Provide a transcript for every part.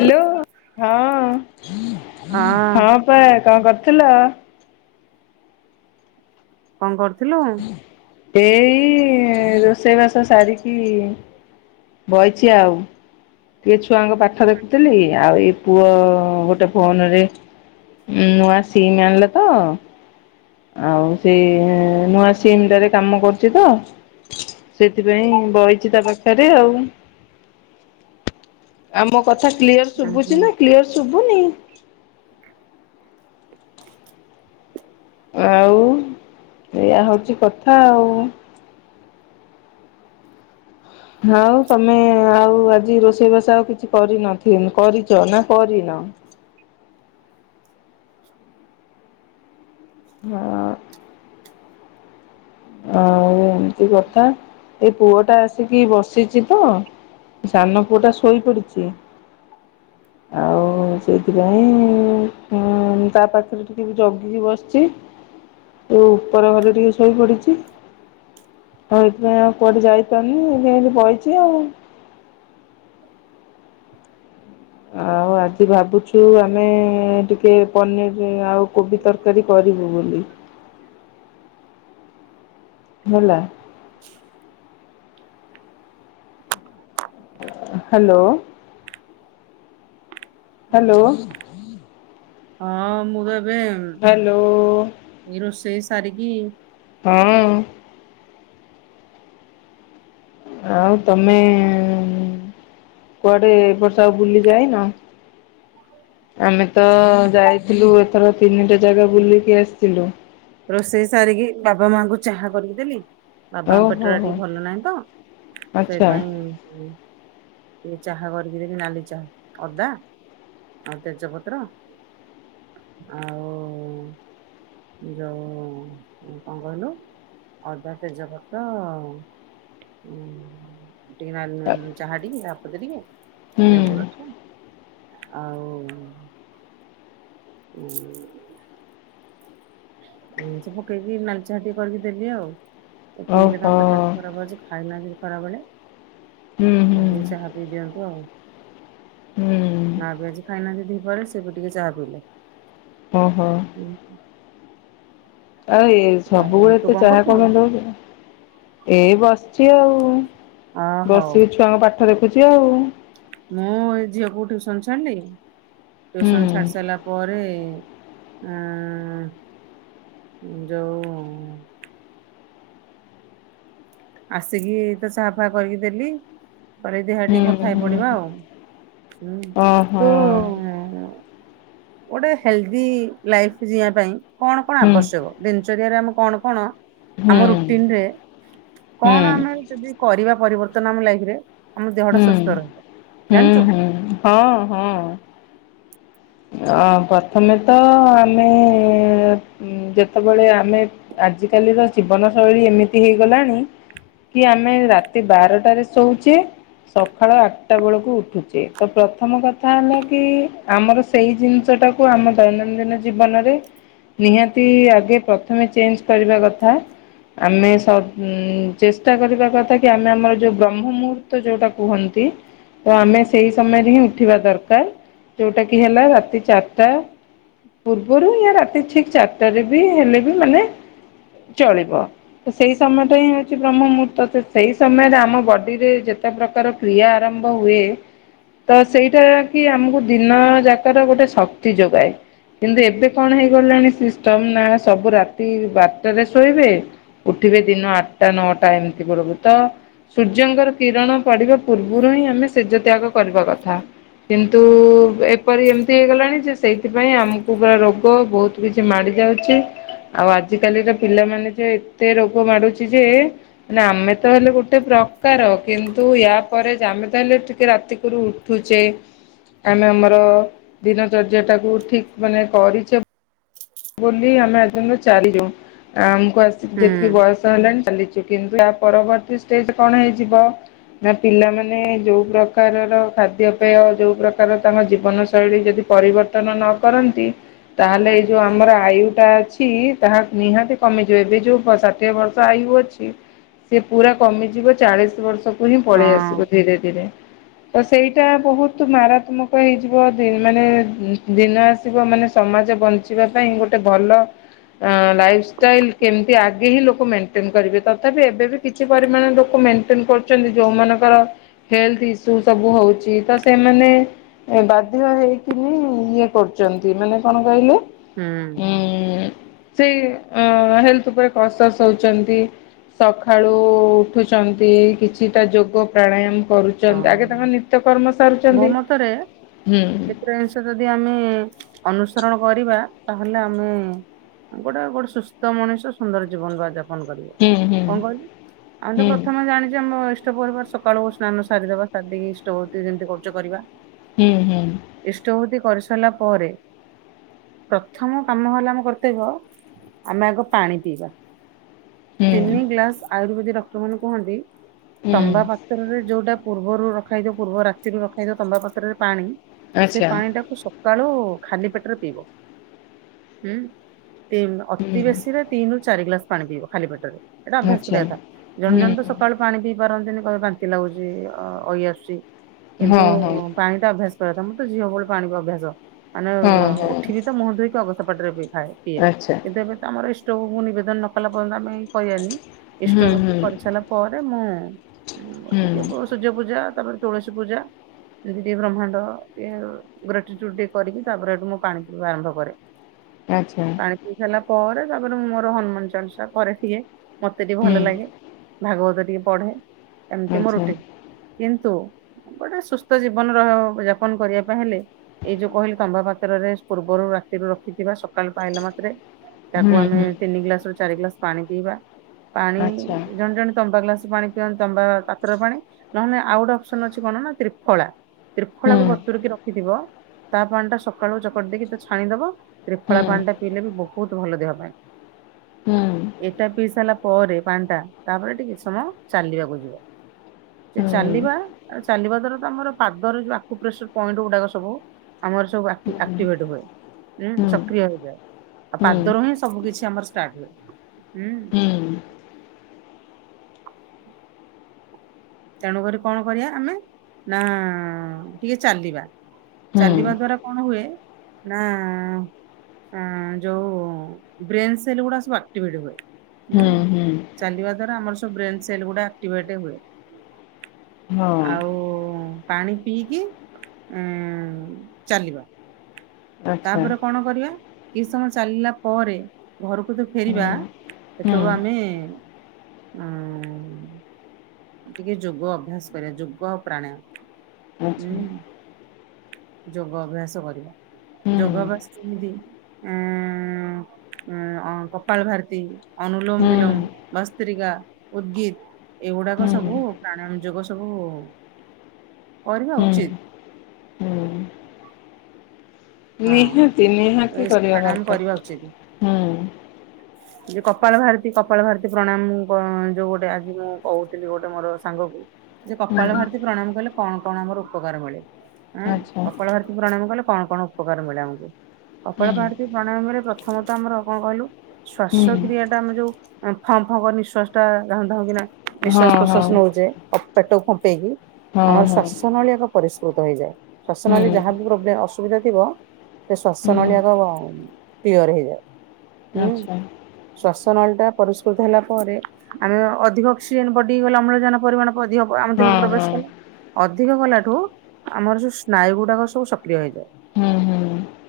Hello ହଁ ହଁ ଅପା କଁ କରୁଥିଲ। କଁ କରୁଥିଲୁ। ଏଇ ରୋଷେଇ ବାସ ସାରିକି। ବଇଛି ଆଉ। ଟିକେ ଛୁଆଙ୍କ ପାଠ ଦେଖୁଥିଲି ଆଉ ଏଇ ପୁଅ ଗୋଟେ ଫୋନ ରେ। ଉଁ ନୂଆ ସିମ ଆନିଲା ତ। ଆଉ ସେଇ ନୂଆ ସିମ୍ ଟାରେ କାମ କରୁଛି ତ। ସେଥିପାଇଁ ବଇଛି ତା ପାଖରେ ଆଉ ଆ ମୋ। କଥା କ୍ଲିୟର୍ ଉଁ ହୁଁ। ଶୁଭୁଛି ନା କ୍ଲିଅର୍ ଶୁଭୁନି। ଆଉ ଏଇଆ ହଉଛି କଥା ଆଉ। ଭାଉ ତମେ ଆଉ ଆଜି ରୋଷେଇ ବାସ ଆଉ କିଛି କରିନଥି କରିଛ ନା କରିନ। ହଁ। ଆଉ ଏମିତି କଥା ଏଇ ପୁଅ ଟା ଆସିକି ବସିଛି ତ। ସାନ ପୁଅଟା ସୋଇ ପଡିଛି। ଆଉ ସେଇଥି ପାଇଁ ଉଁ ତା ପାଖରେ ଟିକେ ବି ଜଗିକି ବସିଛି। ଏଇ ଉପର ଘରେ ଟିକେ ଶୋଇ ପଡିଛି। ଆଉ ଏଥିପାଇଁ ଆଉ କୁଆଡେ ଯାଇପାନି [unintelligible] ବଇଚି ଆଉ। ଆଉ ଆଜି ଭାବୁଛୁ ଆମେ ଟିକେ ପନିର ଆଉ କୋବି ତରକାରୀ କରିବୁ ବୋଲି। ହେଲା। ହାଲୋ। ହାଲୋ। ହଁ ମୁଁ ଭାବେ ହାଲୋ। ଏଇ ରୋଷେଇ ସାରିକି ହଁ। ଆଉ ତମେ କୁଆଡେ ଏ ବର୍ଷ ଆଉ ବୁଲି ଯାଇନ? ଆମେ ତ ଯାଇଥିଲୁ ଏଥର ତିନିଟା ଜାଗା ବୁଲିକି ଆସିଥିଲୁ। ରୋଷେଇ ସାରିକି ବାବା ମାଙ୍କୁ ଚାହା କରିକି ଦେଲି। ବାବାଙ୍କ ପେଟ ଓହୋ ଟା ହୋ ଟିକେ ଭଲ ନାହିଁ ତ ଆଚ୍ଛା ସେଇପାଇଁ ହୁଁ। ଟିକେ ଚାହା କରିକି ଦେଲି ନାଲି ଚା ଅଦା ଆଉ ତେଜପତ୍ର ଆଉ ଯୋଉ କଣ କହିଲୁ? ଅଦା, ତେଜପତ୍ର ଉଁ ଟିକେ [unintelligible] ଚାହା ଟିକେ ଚାହା ପତି ଟିକେ ହୁଁ ଲେମ୍ବୁ ର ସ ଆଉ ହୁଁ। ହୁଁ ସବୁ ପକେଇକି ନାଲି ଚାହା ଟିକେ କରିକି ଦେଲି ଆଉ ପିଇଲେ ଓହୋ ତାଙ୍କ ପେଟଟି ଖରାପ ଅଛି। ଖାଇନାହାନ୍ତି ଖରାବେଳେ ହୁଁ ହୁଁ [unintelligible] ଚାହା ପି ଦିଅନ୍ତୁ ଆଉ। ହୁଁ ମା ବି ଆଜି ଖାଇନାହାନ୍ତି ଦି ପହରେ ସେ ବି ଟିକେ ଚା ପିଇଲେ। ଓହୋ। ହୁଁଁ। ଆଉ ଏଇ ସବୁ ଆଉ ବେଳେ ତୁ ଏତେ ଚାହା କରୁଥିଲୁ? କଣ ପାଇଁ ଦଉଚ? ଏଇ ବସିଚି ଆଉ ଅ ହଉ ବସିକି ଛୁଆଙ୍କ ପାଠ ଦେଖୁଚି ଆଉ। ମୁଁ ଏଇ ଝିଅକୁ ଟିୟୁସନ୍ ଛାଡ଼ିଲି ହୁଁ। ଟିୟୁସନ୍ ଛାଡ଼ିସାରିଲା ପରେ ଆଁ ଯୋଉ ଆସିକି ଏଇ ତ ଚାହା ଫା କରିକି ଦେଲି। ପରେ ଦେଖିଆ ହୁଁ ଟିକେ କଥା ହେଇ ହୁଁ ପଡ଼ିବା ଆଉ ହୁଁ ଓହୋ ତୁ ଉ ଗୋଟେ ହେଲଦି ଲାଇଫ ଯିଇଁବା ପାଇଁ କଣ କଣ ହୁଁ ଆବଶ୍ୟକ? ଦିନଚର୍ୟା ରେ ଆମେ କଣ କଣ ଆମ ହୁଁ। ରୁଟିନ ରେ ହୁଁ କଣ ଆମେ ଯଦି କରିବା ପରିବର୍ତ୍ତନ ଆମ ଲାଇଫରେ ଆମ ଦେହଟା ହୁଁ ସୁସ୍ଥ ରହିବ ହୁଁ ଜାଣିଚୁ? ହୁଁ ହଁ ହଁ। ଅ ପ୍ରଥମେ ତ ଆମେ ଉଁ ଯେତବେଳେ ଆମେ ଆଜିକାଲିର ଜୀବନଶୈଳୀ ଏମିତି ହେଇଗଲାଣି। କି ଆମେ ରାତି ବାରଟାରେ ଶୋଉଚେ ସଖାଳ ଆଟଟା ବେଳକୁ ଉଠୁଚେ ତ ପ୍ରଥମ କଥା ହେଲା କି ଆମର ସେଇ ଜିନିଷଟାକୁ ଆମ ଦୈନନ୍ଦିନ ଜୀବନରେ ନିହାତି ଆଗେ ପ୍ରଥମେ ଚେଞ୍ଚ୍ କରିବା କଥା। ଆମେ ସ ଚେଷ୍ଟା କରିବା କଥା କି ଆମେ ଆମର ଯୋଉ ବ୍ରହ୍ମ ମୁହୂର୍ତ୍ତ ଯୋଉଟା କୁହନ୍ତି ତ ଆମେ ସେଇ ସମୟରେ ହିଁ ଉଠିବା ଦରକାର ଯୋଉଟା କି ହେଲା ରାତି ଚାରିଟା। ପୂର୍ବରୁ ୟା ରାତି ଠିକ୍ ଚାରିଟା ରେ ବି ହେଲେ ବି ମାନେ ଚଳିବ। ତ ସେଇ ସମୟଟା ହିଁ ହଉଚି ବ୍ରହ୍ମ ମୁହୂର୍ତ୍ତ ତ ସେଇ ସମୟରେ ଆମ ବଡିରେ ଯେତେ ପ୍ରକାର କ୍ରିୟା ଆରମ୍ଭ ହୁଏ ତ ସେଇଟା କି ଆମୁକୁ ଦିନ ଯାକର ଗୋଟେ ଶକ୍ତି ଯୋଗାଏ। କିନ୍ତୁ ଏବେ କଣ ହେଇଗଲାଣି ସିଷ୍ଟମ ନା ସବୁ ରାତି ବାରଟାରେ ଶୋଇବେ ଉଠିବେ ଦିନ ଆଠଟା ନଅଟା ଏମିତି ବେଳକୁ ତ ସୂର୍ଯ୍ୟଙ୍କର କିରଣ ପଡ଼ିବା ପୂର୍ବରୁ ହିଁ ଆମେ ସେଜ ତ୍ୟାଗ କରିବା କଥା। କିନ୍ତୁ ଏ କିପରି ଏମିତି ହେଇଗଲାଣି ଯେ ସେଇଥିପାଇଁ ଆମକୁ ପୁରା ରୋଗ ବହୁତ କିଛି ମାଡି ଯାଉଚି ଆଉ ଆଜିକାଲିର ପିଲାମାନେ ଯେ ଏତେ ରୋଗ ମାଡୁଡ଼ି ଯେ ନା ଆମେ ତ ହେଲୁ ଗୋଟେ ପ୍ରକାର କିନ୍ତୁ ୟା ପରେ ଆମେ ତା ହେଲେ ଟିକେ ରାତିକରୁ ଉ ଉଠୁଚେ ଆମେ ଆମର ଦିନଚର୍ଯ୍ୟାଟାକୁ ଠିକ୍ ମାନେ କରି ଚେ ବୋଲି ଆମେ ଆଜିୟାଙ୍କ ଚାରିଲୁ ଆମକୁ ଆସିି ହୁଁ ଯେତିକି ବୟସ ହେଲାଣି ଚାଲିଚି। କିନ୍ତୁ ତା ପରବର୍ତ୍ତୀଷ୍ଟେପ୍ କଣ ହେଇଯିବ ନା ପିଲାମାନେ ଯୋଉ ପ୍ରକାରର ଖାଦ୍ୟପେୟ ଯୋଉ ପ୍ରକାର ତାଙ୍କ ଜୀବନ ଶୈଳୀ ଯଦି ପରିବର୍ତ୍ତନ ନ କରନ୍ତି ତାହେଲେ ଯୋଉ ଆମର ଆୟୁଟା ଅଛି ତାହା ନିହାତି କମିଯିବ ଏବେ ଯୋଉ ଷାଠିଏ ବର୍ଷ ଆୟୁ ଅଛି ସେ ପୁରା କମିଯିବ ଚାଳିଶ ବର୍ଷକୁ ହିଁ ପଳେଇ ହଁ ଆସିବ ଧୀରେ ଧୀରେ ତ ସେଇଟା ବହୁତ ମାରାତ୍ମକ ହେଇଯିବ ଦି ମାନେ ଦିନ ଆସିବ ମାନେ ସମାଜ ବଞ୍ଚିବା ପାଇଁ ଗୋଟେ ଭଲ ଲାଇଫଷ୍ଟାଇଲ କେମିତି ଆଗେ ହିଁ ଲୋକ ମେଣ୍ଟେନ କରିବେ ତଥାପି ଏବେ ବି କିଛି ପରିମାଣ ଲୋକ ମେଣ୍ଟେନ କରୁଚନ୍ତି ଯୋଉ ମାନଙ୍କର ହେଲଥ ଇସୁ ସବୁ ହୋଉଚି ତ ସେମାନେ ଏ ବାଧ୍ୟ ହେଇକିନି ଇଏ କରୁଚ଼ନ୍ତି ମାନେ କଣ କହିଲୁ ହୁଁ। ସେଇ ହେଲଥ ଉପରେ କଂସର୍ସ ହଉଚନ୍ତି। ସଖାଳୁ ଉଠୁଚ଼ନ୍ତି କିଛିଟା ଯୋଗ ପ୍ରାଣାୟାମ କରୁ ଚନ ହଁ ଆଗେ ତାଙ୍କ ନିତ୍ୟ କର୍ମ ସାରୁଚନ୍ତି ହୁଁ। ତ ଯଦି ଆମେ ଅନୁସରଣ କରିବା ତାହେଲେ ଆମେ ଗୋଟେ ଗୋଟେ ସୁସ୍ଥ ମଣିଷ ସୁନ୍ଦର ଜୀବନ ବା ଜା ପନ କରିବା। ହୁଁ ହୁଁ କଣ କଇଲୁ ଆମେ ତ ହୁଁ ପ୍ରଥମେ ଜାଣି ଚେ ଆମ ଇଷ୍ଟ ପରିବାର ସକାଳୁ ସ୍ନାନ ସାରିଦବା ସାରିଦେଇକି ଇଷ୍ଟବୃତ୍ତି ଯେମିତି କରୁଚେ କରିବା। ହୁଁ ହୁଁ। ଇଷ୍ଟଭୂତି କରି ସାରିଲା ପରେ ପ୍ରଥମ କାମ ହେଲା ଆମ କର୍ତବ୍ୟ ଆମେ ଆଗ ପାଣି ପିଇବା। ହୁଁ ତିନି ଗ୍ଲାସ ଆୟୁର୍ବେଦିକ ଡକ୍ଟର ମାନ କୁହନ୍ତି ହୁଁ ତମ୍ବା ପାତ୍ରରେ ତା ପୂର୍ବରୁ ରଖାହେଇଥିବ ପୂର୍ବ ରାତିରୁ ରଖାହେଇଥିବା ତମ୍ବା ପାତ୍ରରେ ପାଣି ସେ ଆଚ୍ଛା ପାଣି ଟାକୁୁ ସ କାଳୁ ଖାାଲି ପେଟରେ ପିଇବ। ଉଁ ଅତି ବେଶୀ ରେ ତିନି ରୁ ଚାରି ଗ୍ଲାସ ପାଣି ପିଇବ ଖାଲି ପେଟରେ। ଏଇଟା ଅଭ୍ୟାସ ଆଚ୍ଛା। କରିବା କଥା ଜଣେ ହୁଁ ଜଣ ତ ସକାଳୁ ପାଣି ପିଇ ପାରନ୍ତିନି କହିବେ ବାନ୍ତି ଲାଗୁଚି ଅ ଅଇଆସୁଚି। ହଁ କିନ୍ତୁ ହଁ ପାଣି ଟା ଅଭ୍ୟାସ କରିବା କଥା ମୁଁ ତ ଝିଅ ବେଳୁ ପାଣି ଅଭ୍ୟାସ ମାନେ ହଁ ହଁ ଉଠିବି ତ ମୁହଁ ଧୋଇକି ଅଗସାପାଟିରେ ପିଇବି। ଖାଏ ପିଏ ଆଚ୍ଛା। ଏ ଏବେ ତ ଆମର ଇଷ୍ଟୋକୁ ନିବେଦନ ନ କଲା ପର୍ଯ୍ୟନ୍ତ ଆମେ ଖଇଆନି ଇଷ୍ଟ ହୁଁ ଭୂତି ହୁଁ କରିସାରିଲା ପରେ ମୁଁ ଟିକେ ହୁଁ [unintelligible] ସୂର୍ଯ୍ୟ ପୂଜା ତାପରେ ତୁଳସୀ ପୂଜା ଏମିତି ଟିକେ ବ୍ରହ୍ମାଣ୍ଡ ଟେ ବ୍ରେଡ୍‌ଟୁଟିଟେ କରିକି ତାରେ ସେଇଠୁ ମୁଁ ପାଣି ପିଇବା ଆରମ୍ଭ କରେ। ଆଛା। ଏତିକି ସରିଲା ପରେ ତାପରେ ମୋର ହନୁମାନ ଚାଲିସା ପରେ ଇଏ ମତେ ଟିକେ ହୁଁ ଭଲ ଲାଗେ। ଭାଗବତ ଟିକେ ପଢ଼େ। ଇଏ ମୋ ଆଚ୍ଛା। ରୁଟିନ କିନ୍ତୁ ଗୋଟେ ସୁସ୍ଥ ଜୀବନର ଯାପନ କରିବା ପାଇଁ ହେଲେ ଏଇ ଯୋଉ କହିଲି ତମ୍ବା ପାତ୍ରରେ ପୂର୍ବରୁ ରାତିରୁ ରଖିଥିବା ସକାଳୁ ପାଇଲା ମାତ୍ରେ ତାକୁ ହୁଁ ଆମେ ହୁଁ ତିନି ଗ୍ଲାସ ରୁ ଚାରି ଗ୍ଲାସ ପାଣି ପିଇବା ପାଣି ଆଚ୍ଛା ଜଣେ ଜଣେ ତମ୍ବା ଗ୍ଲାସ ପାଣି ପିଅନ୍ତି ତମ୍ବା ପା ତ୍ର ପାଣି ନହଲେ ଆଉ ଗୋଟେ ଅପସନ୍ ଅଛି କଣ ନା ତ୍ରିଫଳା ହୁଁ ତ୍ରିଫଳାକୁ ବତୁରିକି ର ଖି ଥିବ ତା ପାଣି ଟା ସକାଳୁ ଚକଟି ଦେଇକି ତ ଛାଣିଦବ ତ୍ରିଫଳା ହୁଁ ପାଣି ଟା ପିଇଲେ ବି ବହୁତ ଭଲ ଦେହ ପାଇଁ ହୁଁ ଏଇଟା ପିଇ ସାଇଲା ପରେ ପାଣ୍ଡା ତାପରେ ଟିକେ ସମୟ ଚାଲିବାକୁ ଯିବ। ସେ ହୁଁ। ଚାଲିବା ଚାଲିବା ଦ୍ଵାରା ଆମର ପାଦରେ ଯଉ ଆକୁ ପ୍ରେସର ପଏଣ୍ଟ ଗୁଡାକ ସବୁ। ଆମର ସବୁ ଆକ ଆକ୍ଟିଭେଟ ହୁଏଁ ସକ୍ରିୟ ହେଇଯାଏ। ଆଉ ପାଦରୁ ହିଁ ସବୁ କିଛି ଆମର ଷ୍ଟାର୍ଟ ହୁଏ ହୁଁ। ହୁଁ। ତେଣୁ କରି କଣ କରିବା ଆମେ ନା ଟିକେ ଚାଲିବା ଚାଲିବା ଦ୍ଵାରା। କଣ ହୁଏ ନା। ଯୋଉ ବ୍ରେନ୍ ସେଲ୍ ଗୁଡା ସବୁ ଆକ୍ଟିଭେଟ ହୁଏ। ହୁଁ ଚାଲିବା ଦ୍ଵାରା ଆମର ସବୁ ବ୍ରେନ୍ ସେଲ୍ ଗୁଡା ଆକ୍ଟିଭେଟ୍ ହୁଏ। ଆଉ ପାଣି ପିଇକି ଉଁ ଚାଲିବ। ତାପରେ କଣ କରିବା। କିଛି ସମୟ ଚାଲିଲା ପରେ ଘରକୁ ତ ଫେରିବା ସେତେବେଳୁ ଆମେ। ଉଁ। ଟିକେ ଯୋଗ ଅଭ୍ୟାସ କରିବା ଯୋଗ ଆଉ ପ୍ରାଣାୟାମ। ହୁଁ ଆଚ୍ଛ। ଯୋଗ ଅଭ୍ୟାସ କରିବା ଯୋଗ ଅଭ୍ୟାସ ଯେମିତି ଏଁ ଉ କପାଳ ଭାରତୀ ଅନୁଲୋମ ବିଲୋମ ବସ୍ତ୍ରିକା ଉଦ୍ଗିତ୍। ଏ ଗୁଡାକ ସବୁ ପ୍ରାଣାୟାମ ଯୋଗ ସବୁ କରିବା ଉଚିତ। ହଁ ନିହାତି ନିହାତି ଏସବୁ କରିବା ପ୍ରାଣାୟାମ କରିବା ଦରକାର ହୁଁ। ଯଉ କପାଳ ଭାରତୀ କପାଳ ଭାରତୀ ପ୍ରଣାୟାମ ଯୋଉ ଗୋଟେ ଆଜି ମୁଁ କହୁଥିଲି ଗୋଟେ ମୋର ସାଙ୍ଗ କୁ। ଯେ କପାଳ ଭାରତୀ ପ୍ରଣାମ କଲେ କଣ କଣ ଆମର ଉପକାର ମିଳେ। ହଁ କପାଳ ଭାରତିକୁ ପ୍ରଣାମ କଲେ କଣ କଣ ଉପକାର ମିଳେ ଆମକୁ। କପାଳ ଭାରତୀ ପ୍ରଣାୟମରେ ପ୍ରଥମ ତଃ ଆମର କଣ କହିଲୁ ଶ୍ଵାସ କ୍ରିୟା ଟା ଆମେ ଯୋଉ। ଫଁ ଫଁ ନିଶ୍ୱାସ ଟା ଧାଉଁ ଧାଉଁ କି ନା ନିଶ୍ଵାସ ହଁ ହଁ ପ୍ରଶ୍ୱାସ ହଁ ନଉଛେ ପେଟକୁ ଫମ୍ପେଇକି। ଆମର ହଁ ଶ୍ୱାସ ନଳୀ ଏକ ପରିଷ୍କୃତ ହେଇଯାଏ। ଶ୍ୱାସ ହୁଁ ନଳୀରେ ଯାହାବି ପ୍ରୋବ୍ଲେ ଅସୁବିଧା ଥିବ ସେ ଶ୍ୱାସ ହୁଁ ନଳୀ ଆଗ କ୍ଳିଅର ହେଇଯାଏ ଉଁ ଆଚ୍ଛା ଶ୍ଵାସ ନଳିଟା ପରିଷ୍କୃତ ହେଲା ପରେ। ଆମେ ଅଧିକ ଅକ୍ସିଜେନ ବଡିକୁ ଗଲା ଅମ୍ଳଜାନ ପରିମାଣ ପ ଅଧିକ ଆମ ଦେହକୁ ହଁ ପ୍ରବେଶ କଲା। ହଁ ଅଧିକ ଗଲାଠୁ ଆମର ଯୋଉ ସ୍ନାୟୁ ଗୁଡାକ ସବୁ ସକ୍ରିୟ ହେଇଯାଏ। ହୁଁ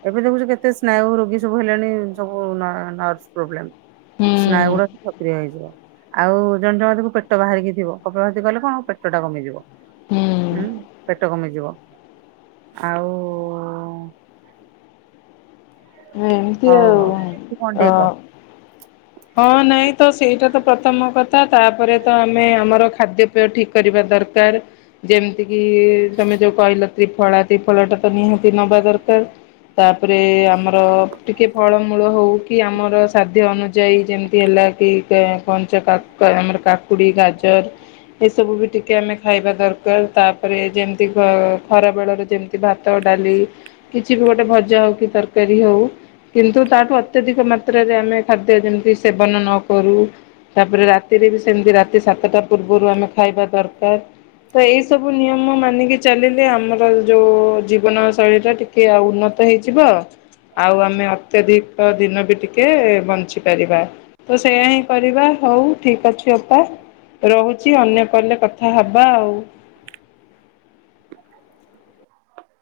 ଏବେ ଦେଖୁଛୁ କେତେ ସ୍ନାୟୁ ରୋଗୀ ସବୁ ହେଲେଣି ସବୁ ନ ନର୍ସ ପ୍ରୋବ୍ଲେମ। ହୁଁ ସ୍ନୟଗୁଡାକ ସକ୍ରିୟ ହେଇଯିବ। ଆଉ ଜଣ ଜଣକ ଦେଖିବୁ ପେଟ ବାହାରିକି ଥିବ କପାଳଭାରତି କଲେ କଣ ପେଟ ଟା କମିଯିବ। ହୁଁ ପେଟ କମିଯିବ ଆଉ। ଏମିତି ହଉ ଆଉ ହଉ ତୁ କଣ ଅ ଟିକେ କହ। ହଁ ନାଇଁ ତ ସେଇଟା ତ ପ୍ରଥମ କଥା ତାପରେ ତ ଆମେ ଆମର ଖାଦ୍ୟ ଦ୍ୟ ଠିକ କରିବା ଦରକାର। ଯେମିତି କିି ତମେ ଯୋଉ କହିଲ ତ୍ରି ଫଳା ତ୍ରି ଫଳା ଟା ତ ନିହାତି ନବା ଦରକାର। ତାପରେ ଆମର ଟିକେ ଫଳମୂଳ ହଉ। କି ଆମର ସାଧ୍ୟ ଅନୁଯାୟୀ ଯେମିତି ହେଲା କି କଞ୍ଚା କାକ ଆମର କାକୁଡ଼ି, ଗାଜର। ଏସବୁ ବି ଟିକେ ଆମେ ଖାଇବା ଦରକାର ତାପରେ ଯେମିତି ଖ ଖରା ବେଳରେ ଯେମ ଭାତ ଡାଲି କିଛି ବି ଗୋଟେ ଭଜା ହଉ କି ତରକାରୀ ହଉ। କିନ୍ତୁ ତାଠୁ ଅତ୍ୟଧିକ ମାତ୍ରାରେ ଆମେ ଖାଦ୍ୟ ଯେମିତି ସେବନ ନ କରୁ। ତାପରେ ରାତିରେ ବି ସେମିତି ରାତି ସାତଟା ପୂର୍ବରୁ ଆମେ ଖାଇବା ଦରକାର। ତ ଏଇ ସବୁ ନିୟମ ମାନିକି ଚାଲିଲେ ଆମର ଯୋଉ ଜୀବନ ଶୈଳ କି କିଏ ଆଉ ଉନ୍ନତ ହେଇଯିବ। ଆଉ ଆମେ ଅତ୍ୟଧିକ ଦିନ ବି ଟିକେ ବଞ୍ଚି ପାରିବା। ତ ସେଇୟା ହିଁ କରିବା ହଉ ଠିକ ଅଛି ଅପା। ରହୁଛି ଅନ୍ୟ କଲ୍ ରେ କଥା ହବା ଆଉ।